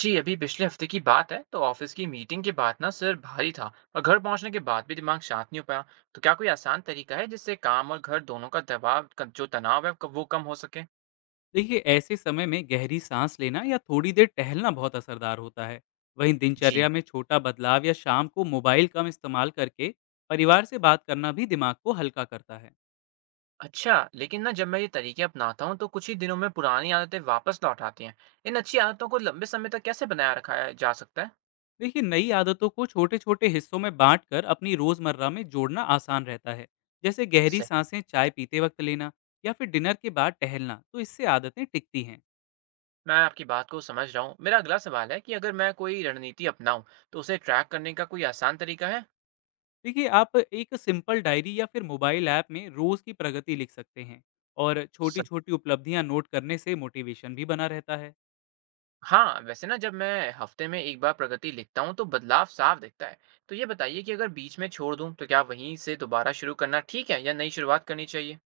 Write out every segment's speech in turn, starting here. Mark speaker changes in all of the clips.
Speaker 1: जी। अभी पिछले हफ्ते की बात है, तो ऑफिस की मीटिंग के बाद ना सर भारी था, और घर पहुंचने के बाद भी दिमाग शांत नहीं हो पाया। तो क्या कोई आसान तरीका है जिससे काम और घर दोनों का दबाव, का जो तनाव है वो कम हो सके?
Speaker 2: देखिए, ऐसे समय में गहरी सांस लेना या थोड़ी देर टहलना बहुत असरदार होता है। वहीं
Speaker 1: जी।
Speaker 2: दिनचर्या में छोटा बदलाव या शाम को मोबाइल कम इस्तेमाल करके परिवार से बात करना भी दिमाग को हल्का करता है।
Speaker 1: अच्छा, लेकिन ना जब मैं ये तरीके अपनाता हूँ तो कुछ ही दिनों में पुरानी आदतें वापस लौट आती हैं। इन अच्छी आदतों को लंबे समय तक कैसे बनाए जा सकता है?
Speaker 2: देखिए, नई आदतों को छोटे छोटे हिस्सों में बांटकर अपनी रोजमर्रा में जोड़ना आसान रहता है। जैसे गहरी
Speaker 1: सही।
Speaker 2: सांसें चाय पीते वक्त लेना या फिर डिनर के बाद टहलना, तो इससे आदतें टिकती हैं।
Speaker 1: मैं आपकी बात को समझ रहा हूँ। मेरा अगला सवाल है कि अगर मैं कोई रणनीति अपनाऊं, तो उसे ट्रैक करने का कोई आसान तरीका
Speaker 2: देखिए, आप एक सिंपल डायरी या फिर मोबाइल ऐप में रोज की प्रगति लिख सकते हैं और
Speaker 1: है?
Speaker 2: छोटी छोटी उपलब्धियां नोट करने से मोटिवेशन भी बना रहता है।
Speaker 1: हाँ, वैसे ना जब मैं हफ्ते में एक बार प्रगति लिखता हूँ तो बदलाव साफ दिखता है। तो ये बताइए कि अगर बीच में छोड़ दूँ तो क्या वहीं से दोबारा शुरू करना ठीक है, या नई शुरुआत करनी चाहिए?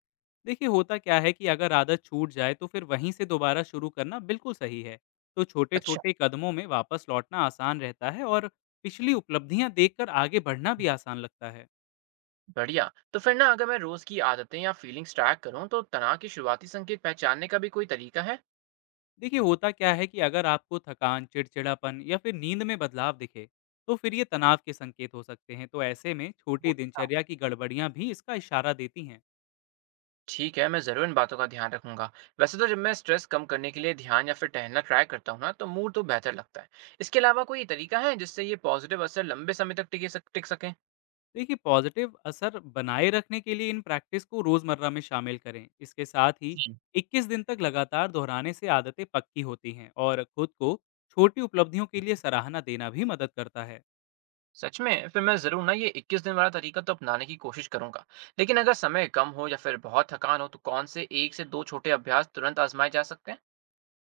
Speaker 2: देखिए, होता क्या है कि अगर आदत छूट जाए तो फिर वहीं से दोबारा शुरू करना बिल्कुल सही है। तो छोटे
Speaker 1: अच्छा।
Speaker 2: छोटे कदमों में वापस लौटना आसान रहता है और पिछली उपलब्धियां देखकर आगे बढ़ना भी आसान लगता है।
Speaker 1: बढ़िया, तो फिर ना अगर मैं रोज की आदतें या फीलिंग्स ट्रैक करूँ तो तनाव के शुरुआती संकेत पहचानने का भी कोई तरीका है?
Speaker 2: देखिए, होता क्या है कि अगर आपको थकान, चिड़चिड़ापन या फिर नींद में बदलाव दिखे, तो फिर ये तनाव के संकेत हो सकते हैं। तो ऐसे में
Speaker 1: वो
Speaker 2: छोटी
Speaker 1: था।
Speaker 2: दिनचर्या की गड़बड़ियां भी इसका इशारा देती हैं।
Speaker 1: ठीक है, मैं जरूर इन बातों का ध्यान रखूंगा। वैसे तो जब मैं स्ट्रेस कम करने के लिए ध्यान या फिर टहलना ट्राई करता हूँ ना तो मूड तो बेहतर लगता है। इसके अलावा कोई तरीका है जिससे ये पॉजिटिव असर लंबे समय तक टिक सके?
Speaker 2: देखिए, पॉजिटिव असर बनाए रखने के लिए इन प्रैक्टिस को रोजमर्रा में शामिल करें। इसके साथ ही 21 दिन तक लगातार दोहराने से आदतें पक्की होती हैं और खुद को छोटी उपलब्धियों के लिए सराहना देना भी मदद करता है।
Speaker 1: सच में, फिर मैं ज़रूर ना ये 21 दिन वाला तरीका तो अपनाने की कोशिश करूंगा। लेकिन अगर समय कम हो या फिर बहुत थकान हो तो कौन से एक से दो छोटे अभ्यास तुरंत आजमाए जा सकते हैं?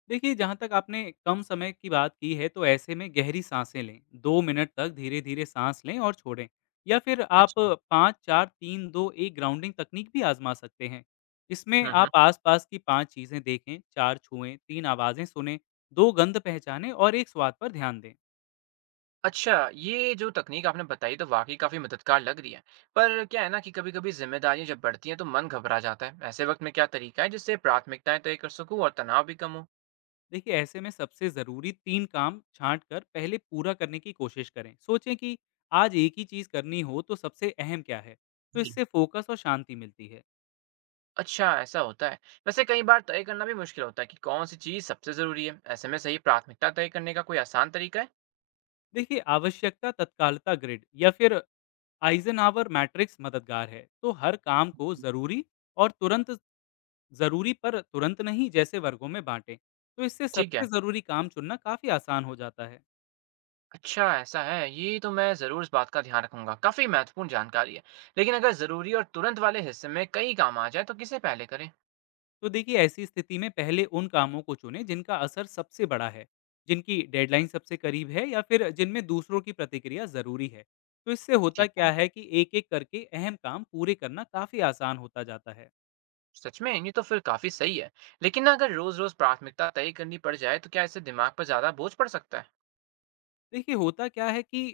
Speaker 2: देखिए, जहाँ तक आपने कम समय की बात की है, तो ऐसे में गहरी साँसें लें। 2 मिनट तक धीरे-धीरे साँस लें और छोड़ें, या फिर आप
Speaker 1: अच्छा।
Speaker 2: 5-4-3-2-1 ग्राउंडिंग तकनीक भी आज़मा सकते हैं। इसमें
Speaker 1: हम्म। हम्म।
Speaker 2: आप आस-पास की 5 चीज़ें देखें, 4 छुएँ, 3 आवाज़ें सुनें, 2 गंध पहचानें और 1 स्वाद पर ध्यान दें।
Speaker 1: अच्छा, ये जो तकनीक आपने बताई तो वाकई काफ़ी मददगार लग रही है। पर क्या है ना कि कभी कभी जिम्मेदारियां जब बढ़ती हैं तो मन घबरा जाता है। ऐसे वक्त में क्या तरीका है जिससे प्राथमिकताएं तय कर सकूं और तनाव भी कम हो?
Speaker 2: देखिए, ऐसे में सबसे ज़रूरी 3 काम छाँट कर पहले पूरा करने की कोशिश करें। सोचें कि आज एक ही चीज़ करनी हो, तो सबसे अहम क्या है? तो
Speaker 1: जी।
Speaker 2: इससे फ़ोकस और शांति मिलती है।
Speaker 1: अच्छा, ऐसा होता है। वैसे कई बार तय करना भी मुश्किल होता है कि कौन सी चीज़ सबसे ज़रूरी है। ऐसे में सही प्राथमिकता तय करने का कोई आसान तरीका है?
Speaker 2: देखिए, आवश्यकता तत्कालता ग्रिड या फिर आइजनहावर मैट्रिक्स मददगार है। तो हर काम को जरूरी और तुरंत, जरूरी पर तुरंत नहीं जैसे वर्गों में बांटें। तो इससे
Speaker 1: ठीक है।
Speaker 2: सबसे जरूरी काम चुनना काफी आसान हो जाता है।
Speaker 1: अच्छा, ऐसा है? ये तो मैं ज़रूर इस बात का ध्यान रखूंगा। काफ़ी महत्वपूर्ण जानकारी है। लेकिन अगर ज़रूरी और तुरंत वाले हिस्से में कई काम आ जाए तो किसे पहले करें?
Speaker 2: तो देखिए, ऐसी स्थिति में पहले उन कामों को चुनें जिनका असर सबसे बड़ा है, जिनकी डेडलाइन सबसे करीब है या फिर जिनमें दूसरों की प्रतिक्रिया जरूरी है। तो इससे होता
Speaker 1: ठीक है।
Speaker 2: क्या है कि एक एक करके अहम काम पूरे करना काफी आसान होता जाता है।
Speaker 1: सच में, ये तो फिर काफ़ी सही है। लेकिन ना अगर रोज़ रोज़ प्राथमिकता तय करनी पड़ जाए तो क्या इससे दिमाग पर ज़्यादा बोझ पड़ सकता है?
Speaker 2: देखिए, होता क्या है कि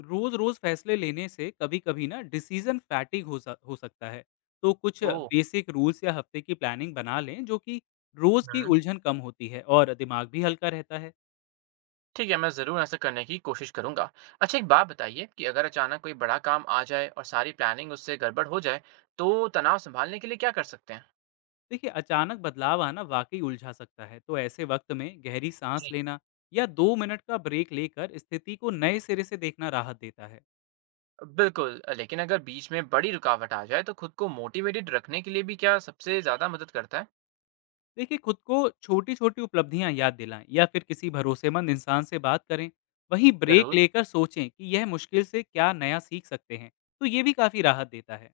Speaker 2: रोज-रोज फैसले लेने से कभी-कभी ना डिसीजन फैटिग हो सकता है। तो कुछ
Speaker 1: ओह।
Speaker 2: बेसिक रूल्स या हफ्ते की प्लानिंग बना लें जो कि रोज़ की
Speaker 1: हम्म।
Speaker 2: उलझन कम होती है और दिमाग भी हल्का रहता है।
Speaker 1: ठीक है, मैं ज़रूर ऐसा करने की कोशिश करूंगा। अच्छा, एक बात बताइए कि अगर अचानक कोई बड़ा काम आ जाए और सारी प्लानिंग उससे गड़बड़ हो जाए, तो तनाव संभालने के लिए क्या कर सकते हैं?
Speaker 2: देखिए, अचानक बदलाव आना वाक़ई उलझा सकता है, तो ऐसे वक़्त में गहरी साँस लेना या 2 मिनट का ब्रेक लेकर स्थिति को नए सिरे से देखना राहत देता है।
Speaker 1: बिल्कुल। लेकिन अगर बीच में बड़ी रुकावट आ जाए तो खुद को मोटिवेटेड रखने के लिए भी क्या सबसे ज़्यादा मदद करता है?
Speaker 2: देखिए, खुद को छोटी-छोटी उपलब्धियाँ याद दिलाएँ या फिर किसी भरोसेमंद इंसान से बात करें। वहीं ब्रेक
Speaker 1: ज़रूर।
Speaker 2: लेकर सोचें कि यह मुश्किल से क्या नया सीख सकते हैं, तो ये भी काफ़ी राहत देता है।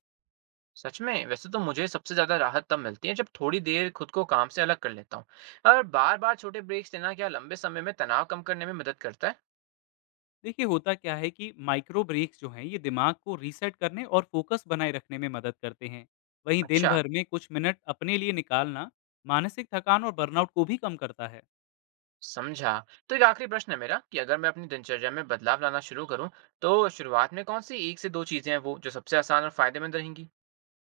Speaker 1: सच में। वैसे तो मुझे सबसे ज़्यादा राहत तब मिलती है जब थोड़ी देर खुद को काम से अलग कर लेता हूँ। और बार-बार छोटे ब्रेक्स लेना क्या लंबे समय में तनाव कम करने में मदद करता है?
Speaker 2: देखिए, होता क्या है कि माइक्रो ब्रेक्स जो हैं ये दिमाग को रीसेट करने और फोकस बनाए रखने में मदद करते हैं। वहीं दिन
Speaker 1: अच्छा।
Speaker 2: भर में कुछ मिनट अपने लिए निकालना मानसिक थकान और बर्नआउट को भी कम करता है।
Speaker 1: समझा। तो एक आखिरी प्रश्न है मेरा कि अगर मैं अपनी दिनचर्या में बदलाव लाना शुरू करूँ, तो शुरुआत में कौन-सी 1 से 2 चीज़ें हैं वो जो सबसे आसान और फ़ायदेमंद रहेंगी?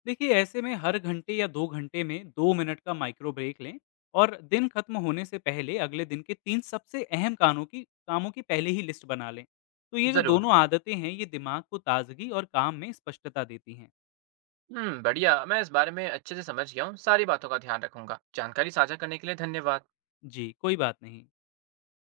Speaker 2: देखिए, ऐसे में हर घंटे या 2 घंटे में 2 मिनट का माइक्रो ब्रेक लें और दिन खत्म होने से पहले अगले दिन के 3 सबसे अहम कानों की कामों की पहले ही लिस्ट बना लें। तो ये जो
Speaker 1: ज़रूर।
Speaker 2: दोनों आदतें हैं ये दिमाग को ताजगी और काम में स्पष्टता देती हैं।
Speaker 1: बढ़िया। मैं इस बारे में अच्छे से समझ गया हूँ। सारी बातों का ध्यान रखूँगा। जानकारी साझा करने के लिए धन्यवाद।
Speaker 2: जी, कोई बात नहीं।